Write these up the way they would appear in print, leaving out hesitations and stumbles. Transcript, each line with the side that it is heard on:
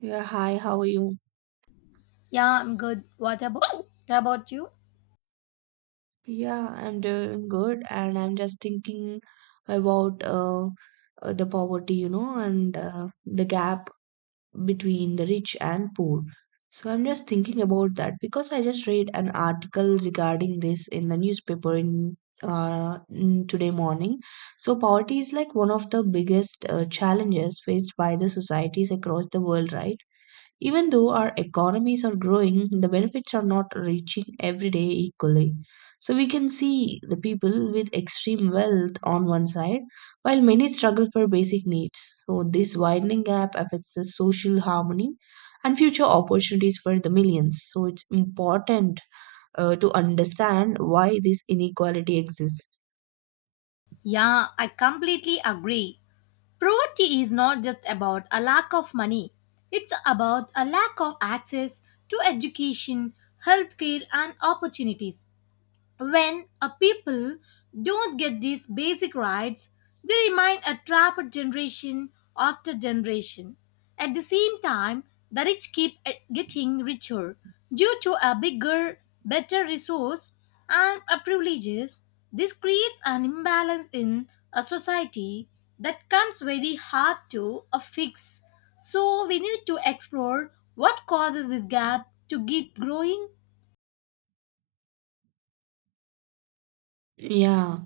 right: Yeah, hi, how are you?
left: Yeah, I'm good. What about you?
right: Yeah, I'm doing good, and I'm just thinking about the poverty, and the gap between the rich and poor. So I'm just thinking about that because I just read an article regarding this in the newspaper in today morning. So poverty is like one of the biggest challenges faced by the societies across the world, right? Even though our economies are growing, the benefits are not reaching every day equally. So we can see the people with extreme wealth on one side, while many struggle for basic needs. So this widening gap affects the social harmony and future opportunities for the millions. So it's important to understand why this inequality exists.
left: Yeah, I completely agree. Poverty is not just about a lack of money. It's about a lack of access to education, healthcare and opportunities. When a people don't get these basic rights, they remain a trapped generation after generation. At the same time, the rich keep getting richer due to a bigger, better resource and a privileges. This creates an imbalance in a society that comes very hard to a fix. So we need to explore what causes this gap to keep growing.
right: Yeah.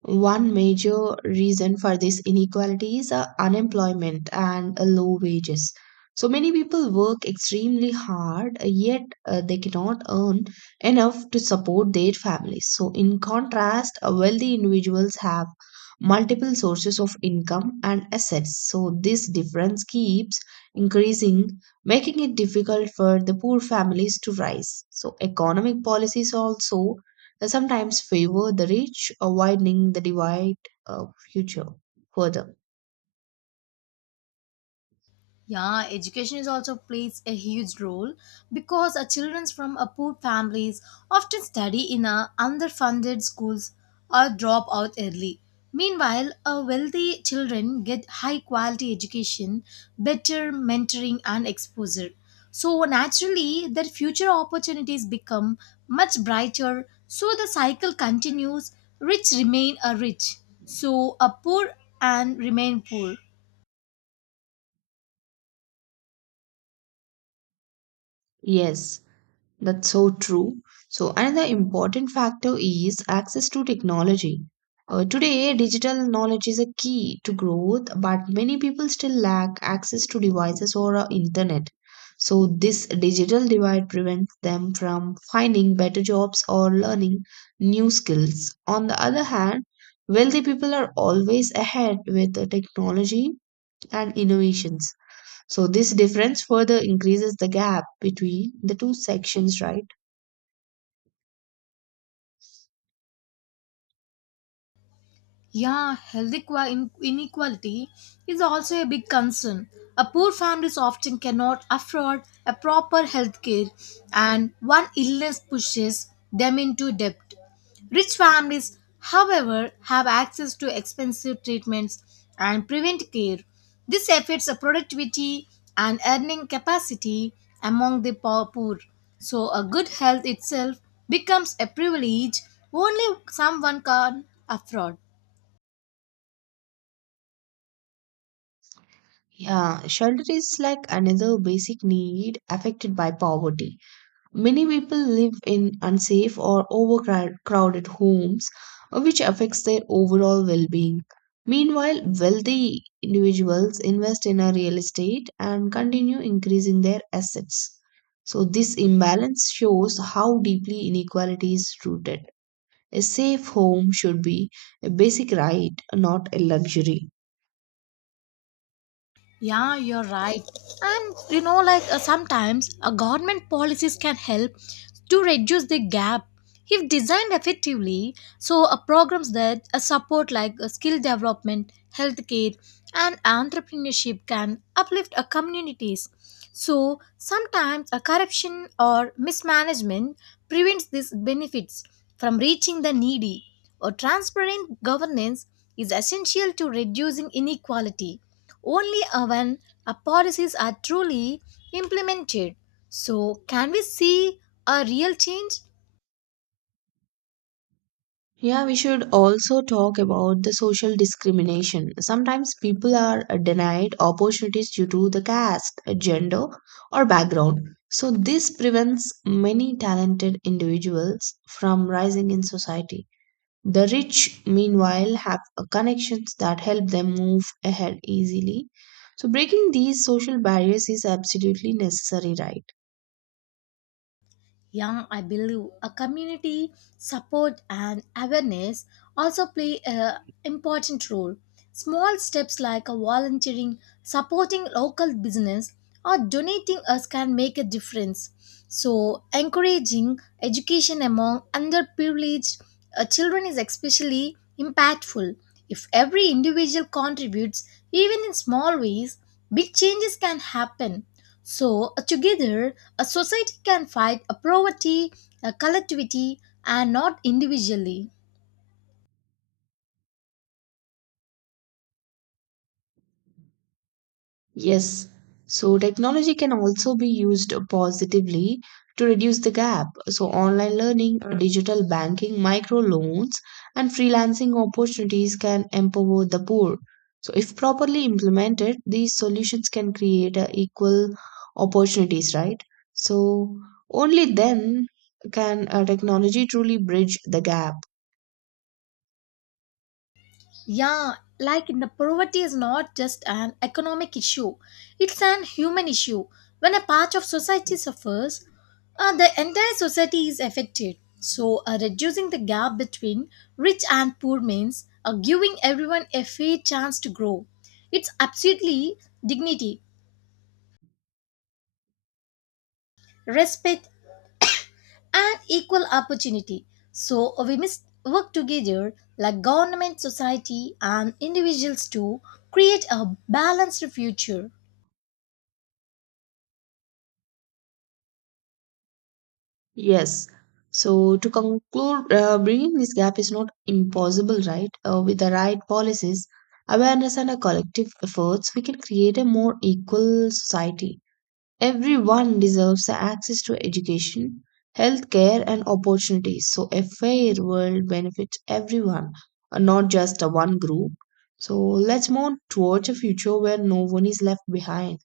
right: One major reason for this inequality is unemployment and low wages. So many people work extremely hard, yet they cannot earn enough to support their families. So, in contrast, wealthy individuals have multiple sources of income and assets. So, this difference keeps increasing, making it difficult for the poor families to rise. So, economic policies also sometimes favor the rich, widening the divide future further.
left: Yeah, education is also plays a huge role because our children from a poor families often study in a underfunded schools or drop out early. Meanwhile, our wealthy children get high quality education, better mentoring and exposure. So naturally, their future opportunities become much brighter. So the cycle continues. Rich remain a rich. So a poor and remain poor.
right: Yes, that's so true. So, another important factor is access to technology. Today, digital knowledge is a key to growth, but many people still lack access to devices or internet. So, this digital divide prevents them from finding better jobs or learning new skills. On the other hand, wealthy people are always ahead with the technology and innovations. So, this difference further increases the gap between the two sections, right?
left: Yeah, health inequality is also a big concern. A poor families often cannot afford a proper health care, and one illness pushes them into debt. Rich families, however, have access to expensive treatments and prevent care. This affects the productivity and earning capacity among the poor. So, a good health itself becomes a privilege only someone can afford.
right: Yeah, shelter is like another basic need affected by poverty. Many people live in unsafe or overcrowded homes, which affects their overall well being. Meanwhile, wealthy individuals invest in a real estate and continue increasing their assets. So, this imbalance shows how deeply inequality is rooted. A safe home should be a basic right, not a luxury.
left: Yeah, you're right. And you know, like sometimes government policies can help to reduce the gap if designed effectively. So, programs that support like skill development, healthcare, and entrepreneurship can uplift communities. So, sometimes corruption or mismanagement prevents these benefits from reaching the needy. Or transparent governance is essential to reducing inequality only when our policies are truly implemented. So, can we see a real change?
right: Yeah, we should also talk about the social discrimination. Sometimes people are denied opportunities due to the caste, gender, or background. So, this prevents many talented individuals from rising in society. The rich, meanwhile, have connections that help them move ahead easily. So, breaking these social barriers is absolutely necessary, right?
left: Young I believe a community support and awareness also play an important role. Small steps like a volunteering, supporting local business or donating us can make a difference. So encouraging education among underprivileged children is especially impactful. If every individual contributes even in small ways, big changes can happen. So, together, a society can fight a poverty, a collectivity, and not individually.
right: Yes, so technology can also be used positively to reduce the gap. So, online learning, digital banking, micro loans, and freelancing opportunities can empower the poor. So, if properly implemented, these solutions can create equal opportunities, right? So, only then can technology truly bridge the gap.
left: Yeah, like in the poverty is not just an economic issue, it's an human issue. When a part of society suffers, the entire society is affected. So, reducing the gap between rich and poor means giving everyone a fair chance to grow. It's absolutely dignity, respect, and equal opportunity. So we must work together, like government, society, and individuals, to create a balanced future.
right: Yes. So to conclude, bringing this gap is not impossible, right? With the right policies, awareness, and a collective efforts, we can create a more equal society. Everyone deserves the access to education, healthcare, and opportunities. So a fair world benefits everyone, not just a one group. So let's move towards a future where no one is left behind.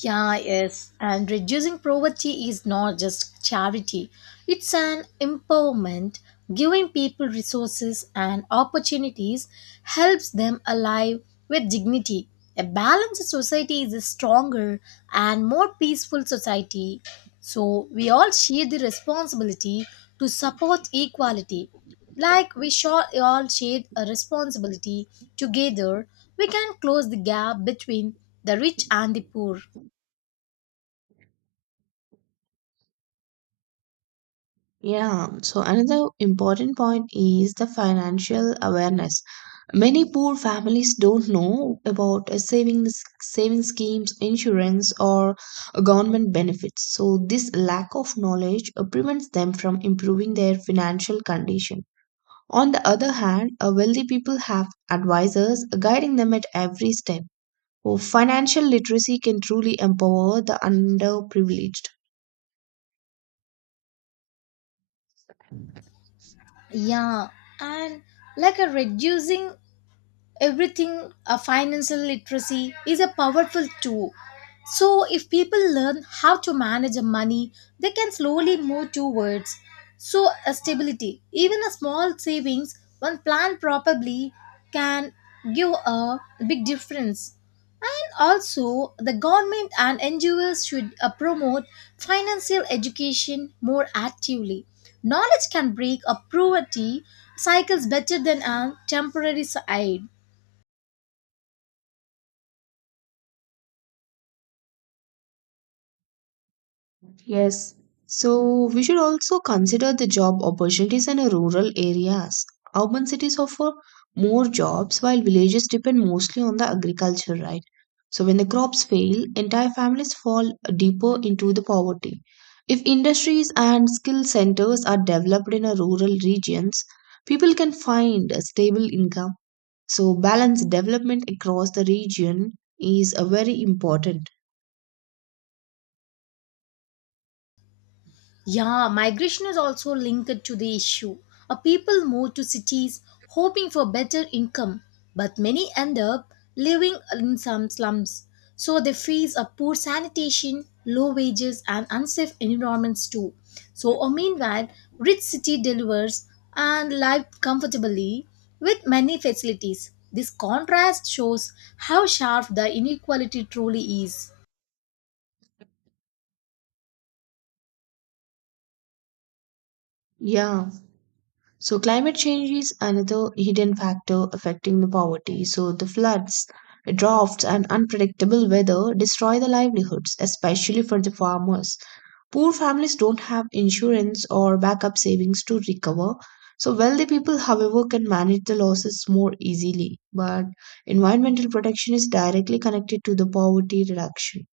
left: Yeah, yes. And reducing poverty is not just charity, it's an empowerment. Giving people resources and opportunities helps them alive with dignity. A balanced society is a stronger and more peaceful society. So, we all share the responsibility to support equality. Like we sure all share a responsibility together, we can close the gap between the rich and the poor.
right: Yeah, so another important point is the financial awareness. Many poor families don't know about savings, saving schemes, insurance, or government benefits. So, this lack of knowledge prevents them from improving their financial condition. On the other hand, wealthy people have advisors guiding them at every step. So, financial literacy can truly empower the underprivileged.
left: Yeah, and like a reducing everything, financial literacy is a powerful tool. So if people learn how to manage their money, they can slowly move towards so a stability. Even a small savings, when planned properly, can give a big difference. And also the government and NGOs should promote financial education more actively. Knowledge can break a poverty cycles better than a temporary aid.
right: Yes. So we should also consider the job opportunities in rural areas. Urban cities offer more jobs while villages depend mostly on the agriculture, right? So when the crops fail, entire families fall deeper into the poverty. If industries and skill centers are developed in a rural regions, people can find a stable income. So balanced development across the region is a very important.
left: Yeah, migration is also linked to the issue. A people move to cities hoping for better income, but many end up living in some slums. So they face a poor sanitation, low wages, and unsafe environments too. So, meanwhile, rich city delivers and live comfortably with many facilities. This contrast shows how sharp the inequality truly is.
right: Yeah. So climate change is another hidden factor affecting the poverty. So the floods, droughts, and unpredictable weather destroy the livelihoods, especially for the farmers. Poor families don't have insurance or backup savings to recover. So wealthy people, however, can manage the losses more easily. But environmental protection is directly connected to the poverty reduction.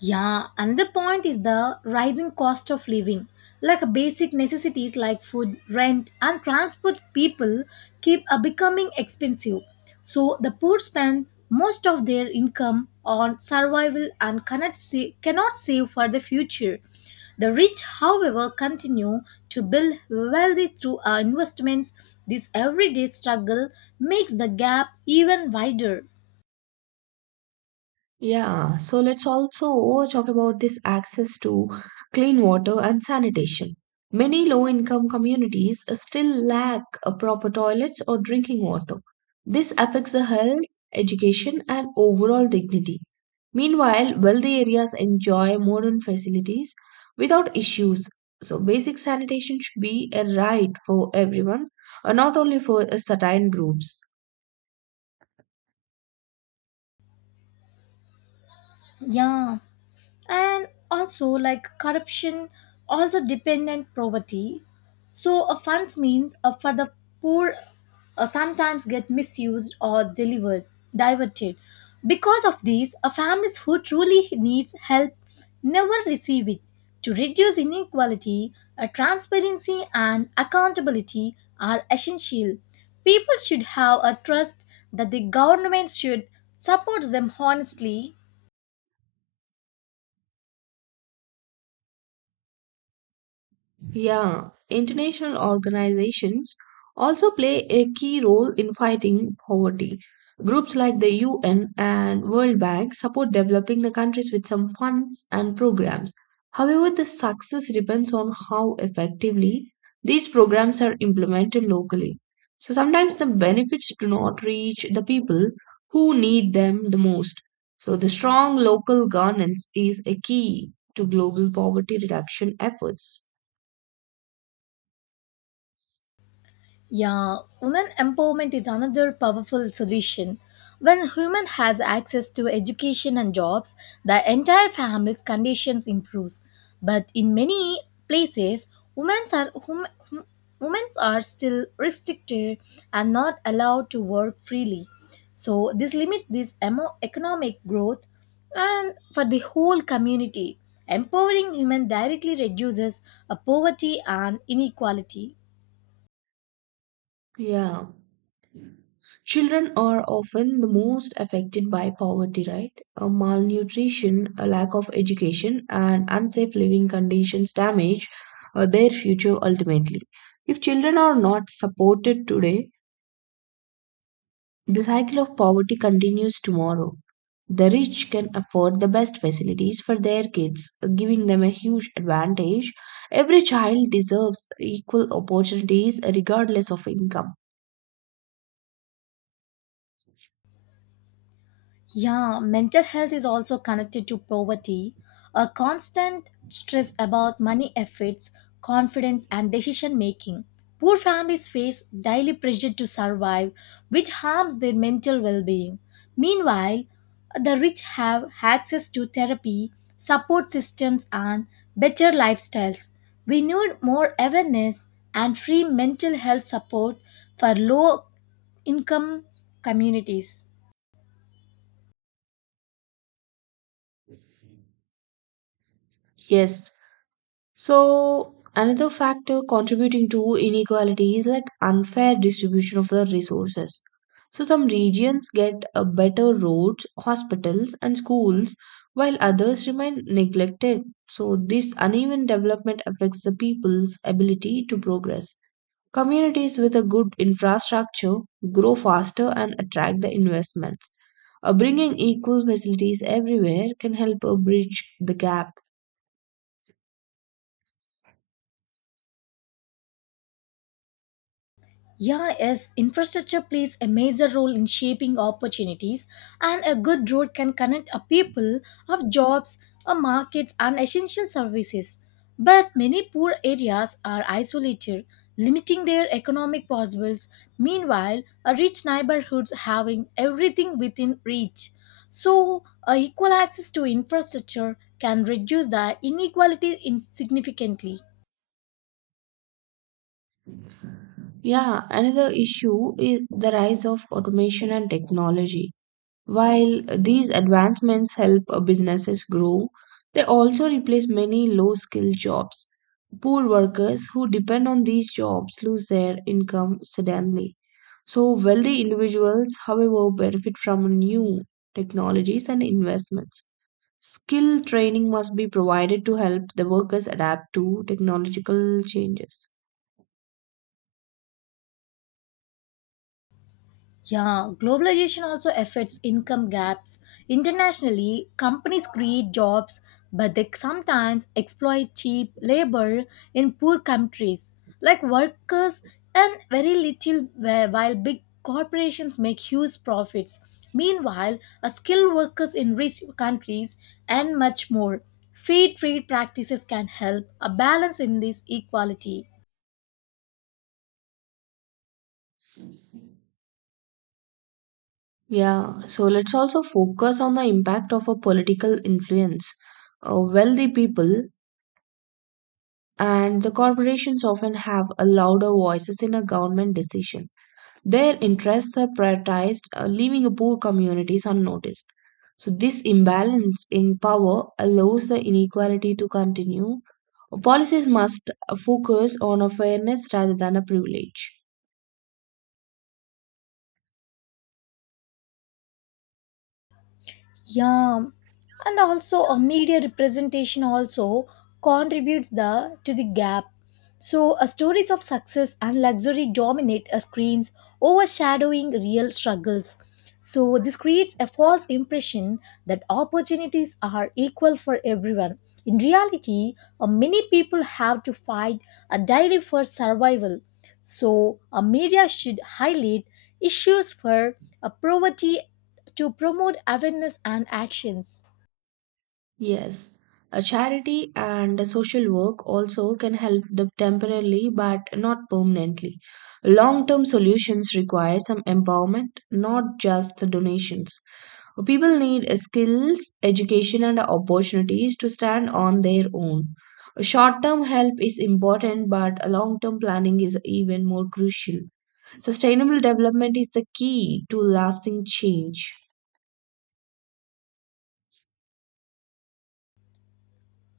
left: Yeah, another point is the rising cost of living. Like basic necessities like food, rent, and transport, people keep becoming expensive. So the poor spend most of their income on survival and cannot save for the future. The rich, however, continue to build wealth through our investments. This everyday struggle makes the gap even wider.
right: Yeah, so let's also talk about this access to clean water and sanitation. Many low-income communities still lack a proper toilets or drinking water. This affects the health, education, and overall dignity. Meanwhile, wealthy areas enjoy modern facilities without issues. So basic sanitation should be a right for everyone, not only for certain groups.
left: Yeah. And also like corruption also dependent poverty. So a funds means for the poor sometimes get misused or delivered diverted. Because of these, a families who truly needs help never receive it. To reduce inequality, transparency and accountability are essential. People should have a trust that the government should support them honestly.
right: Yeah, international organizations also play a key role in fighting poverty. Groups like the UN and World Bank support developing the countries with some funds and programs. However, the success depends on how effectively these programs are implemented locally. So sometimes the benefits do not reach the people who need them the most. So the strong local governance is a key to global poverty reduction efforts.
left: Yeah, women empowerment is another powerful solution. When women has access to education and jobs, the entire family's conditions improves. But in many places, women are women are still restricted and not allowed to work freely. So this limits this economic growth and for the whole community. Empowering women directly reduces poverty and inequality.
right: Yeah. Children are often the most affected by poverty, right? Malnutrition, a lack of education, and unsafe living conditions damage their future ultimately. If children are not supported today, the cycle of poverty continues tomorrow. The rich can afford the best facilities for their kids, giving them a huge advantage. Every child deserves equal opportunities regardless of income.
left: Yeah, mental health is also connected to poverty. A constant stress about money affects confidence and decision making. Poor families face daily pressure to survive, which harms their mental well being. Meanwhile, the rich have access to therapy, support systems, and better lifestyles. We need more awareness and free mental health support for low income communities.
right: Yes, so, another factor contributing to inequality is like unfair distribution of the resources. So, some regions get better roads, hospitals, and schools, while others remain neglected. So, this uneven development affects the people's ability to progress. Communities with a good infrastructure grow faster and attract the investments. Bringing equal facilities everywhere can help bridge the gap.
left: Yeah, yes, infrastructure plays a major role in shaping opportunities, and a good road can connect a people of jobs, a markets, and essential services. But many poor areas are isolated, limiting their economic possibilities. Meanwhile, a rich neighborhoods having everything within reach. So, a equal access to infrastructure can reduce the inequality significantly.
right: Yeah, another issue is the rise of automation and technology. While these advancements help businesses grow, they also replace many low skilled jobs. Poor workers who depend on these jobs lose their income suddenly. So, wealthy individuals, however, benefit from new technologies and investments. Skill training must be provided to help the workers adapt to technological changes.
left: Yeah, globalization also affects income gaps. Internationally, companies create jobs, but they sometimes exploit cheap labor in poor countries, like workers and very little while big corporations make huge profits. Meanwhile, a skilled workers in rich countries and much more. Free trade practices can help a balance in this equality.
right: Yeah, so let's also focus on the impact of a political influence. Wealthy people and the corporations often have a louder voices in a government decision. Their interests are prioritized, leaving poor communities unnoticed. So this imbalance in power allows the inequality to continue. Policies must focus on a fairness rather than a privilege.
left: Yeah, and also a media representation also contributes the to the gap. So stories of success and luxury dominate screens, overshadowing real struggles. So this creates a false impression that opportunities are equal for everyone. In reality, many people have to fight a daily for survival. So a media should highlight issues for poverty to promote awareness and actions.
right: Yes, a charity and a social work also can help the temporarily but not permanently. Long-term solutions require some empowerment, not just the donations. People need skills, education, and opportunities to stand on their own. Short-term help is important, but long-term planning is even more crucial. Sustainable development is the key to lasting change.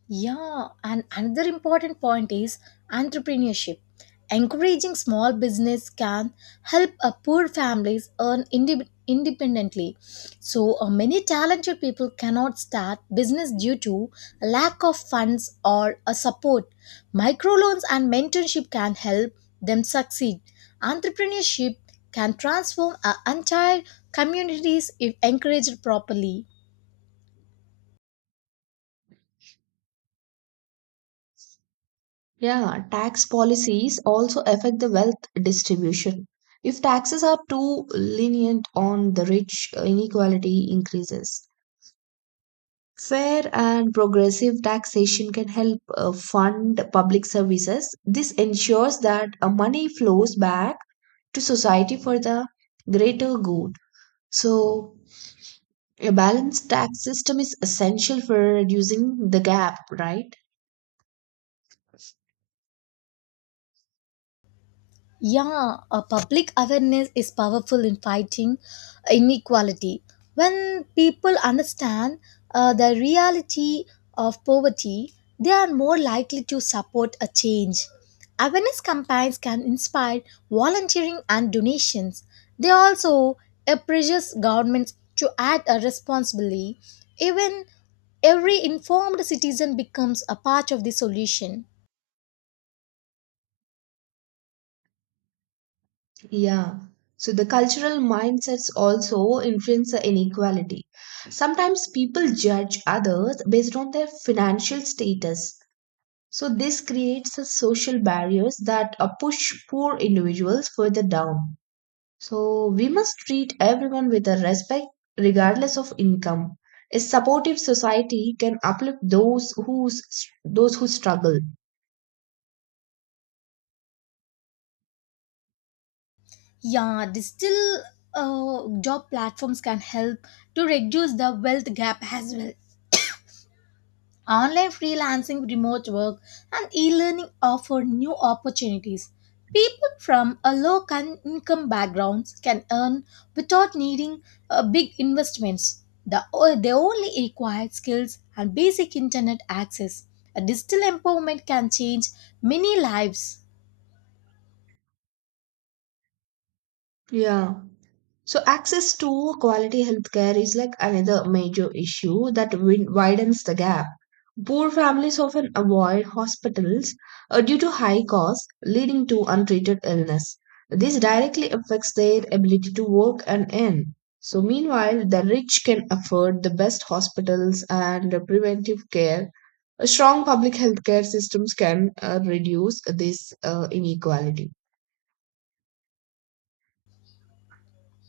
left: Yeah, and another important point is entrepreneurship. Encouraging small business can help a poor families earn independently. So many talented people cannot start business due to lack of funds or a support. Microloans and mentorship can help them succeed. Entrepreneurship can transform an entire communities if encouraged properly.
right: Yeah, tax policies also affect the wealth distribution. If taxes are too lenient on the rich, inequality increases. Fair and progressive taxation can help fund public services. This ensures that money flows back to society for the greater good. So, a balanced tax system is essential for reducing the gap, right?
left: Yeah, a public awareness is powerful in fighting inequality. When people understand the reality of poverty, they are more likely to support a change. Awareness campaigns can inspire volunteering and donations. They also pressures governments to act responsibly. Even every informed citizen becomes a part of the solution.
right: Yeah. So the cultural mindsets also influence the inequality. Sometimes people judge others based on their financial status. So this creates a social barriers that push poor individuals further down. So we must treat everyone with a respect regardless of income. A supportive society can uplift those who struggle.
left: Yeah, digital job platforms can help to reduce the wealth gap as well. Online freelancing, remote work, and e learning offer new opportunities. People from a income backgrounds can earn without needing big investments. They only require skills and basic internet access. A digital empowerment can change many lives.
right: Yeah. So, access to quality healthcare is like another major issue that widens the gap. Poor families often avoid hospitals due to high costs, leading to untreated illness. This directly affects their ability to work and earn. So, meanwhile, the rich can afford the best hospitals and preventive care. A strong public healthcare systems can reduce this inequality.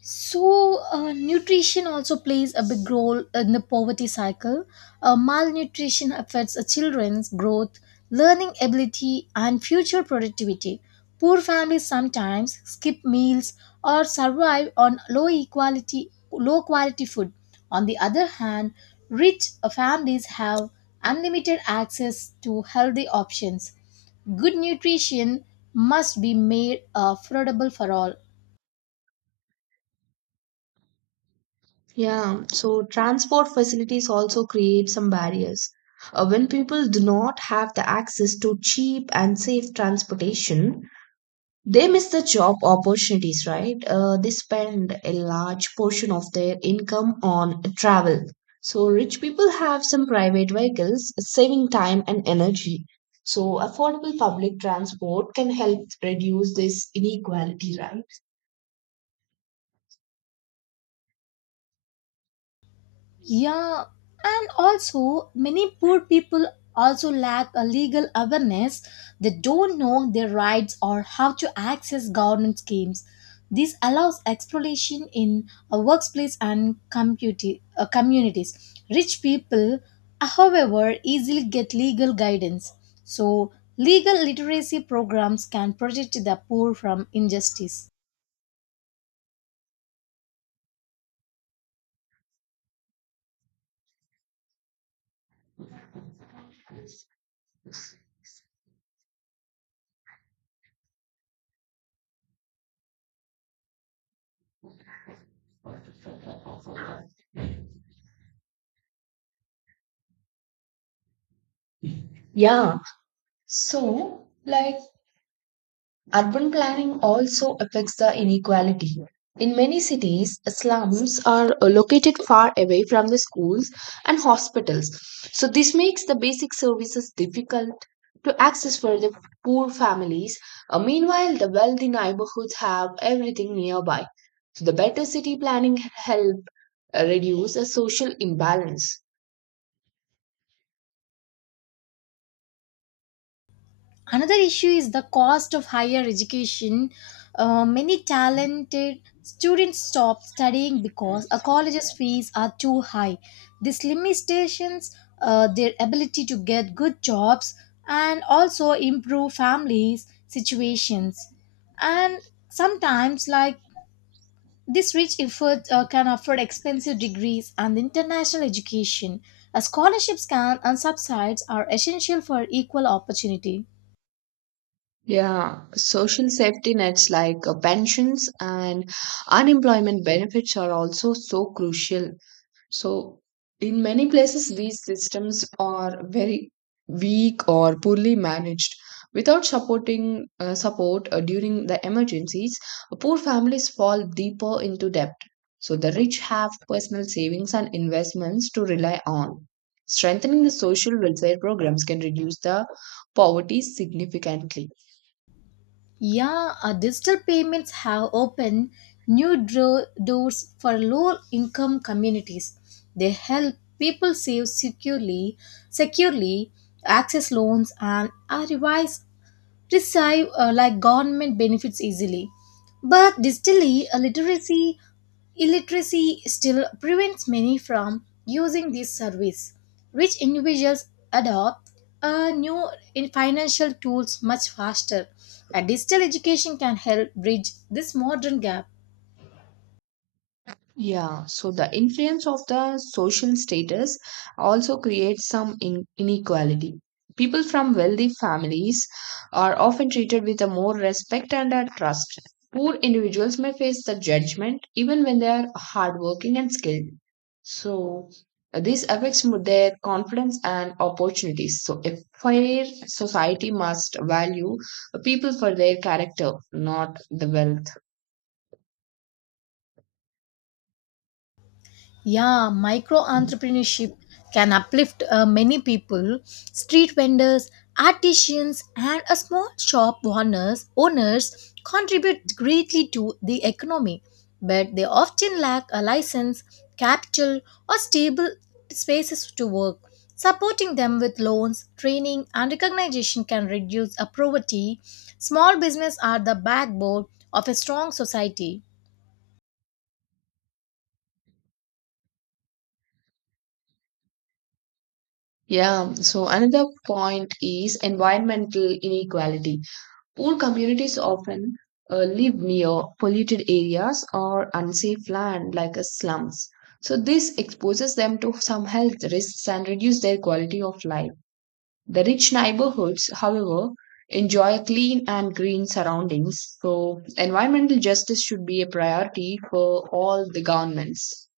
left: So, nutrition also plays a big role in the poverty cycle. Malnutrition affects a children's growth, learning ability, and future productivity. Poor families sometimes skip meals or survive on low quality food. On the other hand, rich families have unlimited access to healthy options. Good nutrition must be made affordable for all.
right: Yeah, so transport facilities also create some barriers. When people do not have the access to cheap and safe transportation, they miss the job opportunities, right? They spend a large portion of their income on travel. So, rich people have some private vehicles, saving time and energy. So, affordable public transport can help reduce this inequality, right?
left: Yeah, and also many poor people also lack a legal awareness. They don't know their rights or how to access government schemes. This allows exploitation in a workplace and communities. Rich people, however, easily get legal guidance. So, legal literacy programs can protect the poor from injustice.
right: Yeah. So, like, Urban planning also affects the inequality. In many cities, slums are located far away from the schools and hospitals. So, this makes the basic services difficult to access for the poor families. Meanwhile, the wealthy neighborhoods have everything nearby. So, the better city planning help reduce the social imbalance.
left: Another issue is the cost of higher education. Many talented students stop studying because a college's fees are too high. This limitations their ability to get good jobs and also improve families situations. And sometimes like this rich effort can afford expensive degrees and international education. Scholarships can and subsides are essential for equal opportunity.
right: Yeah, social safety nets like pensions and unemployment benefits are also so crucial. So, in many places, these systems are very weak or poorly managed. Without support during the emergencies, poor families fall deeper into debt. So, the rich have personal savings and investments to rely on. Strengthening the social welfare programs can reduce the poverty significantly.
left: Yeah, digital payments have opened new doors for low income communities. They help people save securely, access loans and are revised receive like government benefits easily. But distally, illiteracy still prevents many from using this service. Rich individuals adopt new in financial tools much faster. And digital education can help bridge this modern gap.
right: Yeah, so the influence of the social status also creates some inequality. People from wealthy families are often treated with a more respect and a trust. Poor individuals may face the judgment even when they are hardworking and skilled. So this affects their confidence and opportunities. So a fair society must value people for their character, not the wealth.
left: Yeah, micro entrepreneurship can uplift many people. Street vendors, artisans, and a small shop owners contribute greatly to the economy, but they often lack a license, capital, or stable spaces to work. Supporting them with loans, training, and recognition can reduce a poverty. Small business are the backbone of a strong society.
right: Yeah, so another point is environmental inequality. Poor communities often live near polluted areas or unsafe land like slums. So this exposes them to some health risks and reduce their quality of life. The rich neighborhoods, however, enjoy clean and green surroundings. So environmental justice should be a priority for all the governments.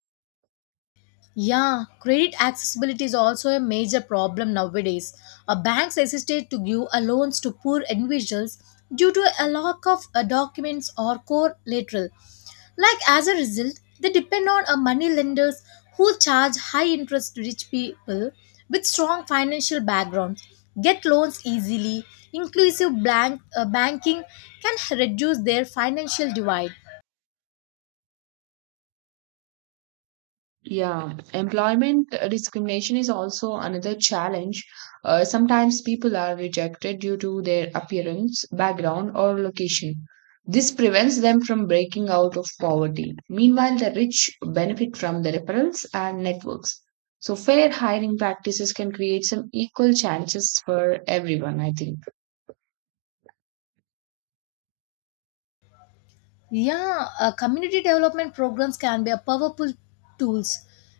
left: Yeah, credit accessibility is also a major problem nowadays. Banks hesitate to give a loans to poor individuals due to a lack of documents or core collateral. Like as a result, they depend on a money lenders who charge high interest to rich people with strong financial backgrounds get loans easily. Inclusive banking can reduce their financial divide.
right: Yeah, employment discrimination is also another challenge. Sometimes people are rejected due to their appearance, background, or location. This prevents them from breaking out of poverty. Meanwhile, the rich benefit from the referrals and networks. So, fair hiring practices can create some equal chances for everyone, I think.
left: Yeah, community development programs can be a powerful tools.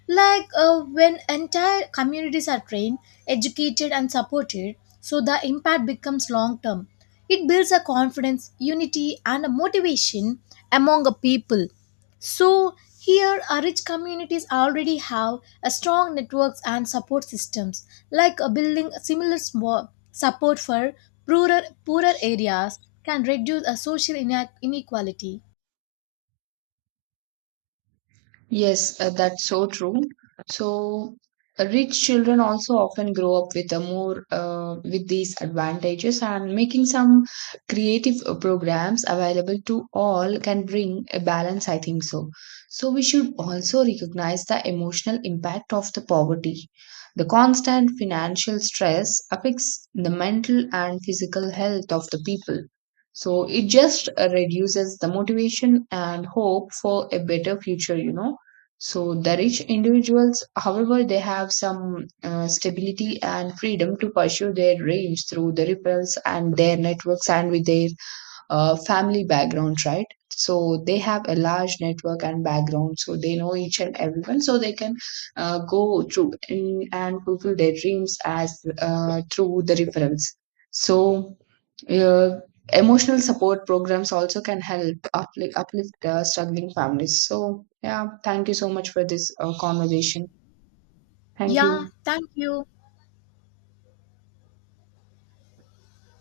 left: Like when entire communities are trained, educated and supported, so the impact becomes long term. It builds a confidence, unity and a motivation among a people. So here our rich communities already have a strong networks and support systems. Like a building a similar small support for poorer areas can reduce a social inequality.
right: Yes, that's so true. So, rich children also often grow up with a more with these advantages, and making some creative programs available to all can bring a balance, I think so. So, we should also recognize the emotional impact of the poverty. The constant financial stress affects the mental and physical health of the people. So, it just reduces the motivation and hope for a better future. So the rich individuals, however, they have some stability and freedom to pursue their dreams through the ripples and their networks and with their family background, right? So they have a large network and background, so they know each and everyone, so they can go through in, and fulfill their dreams as through the referrals. So uh, emotional support programs also can help uplift struggling families. So yeah, thank you so much for this conversation. Thank
left: Yeah,
right: you.
left: thank you.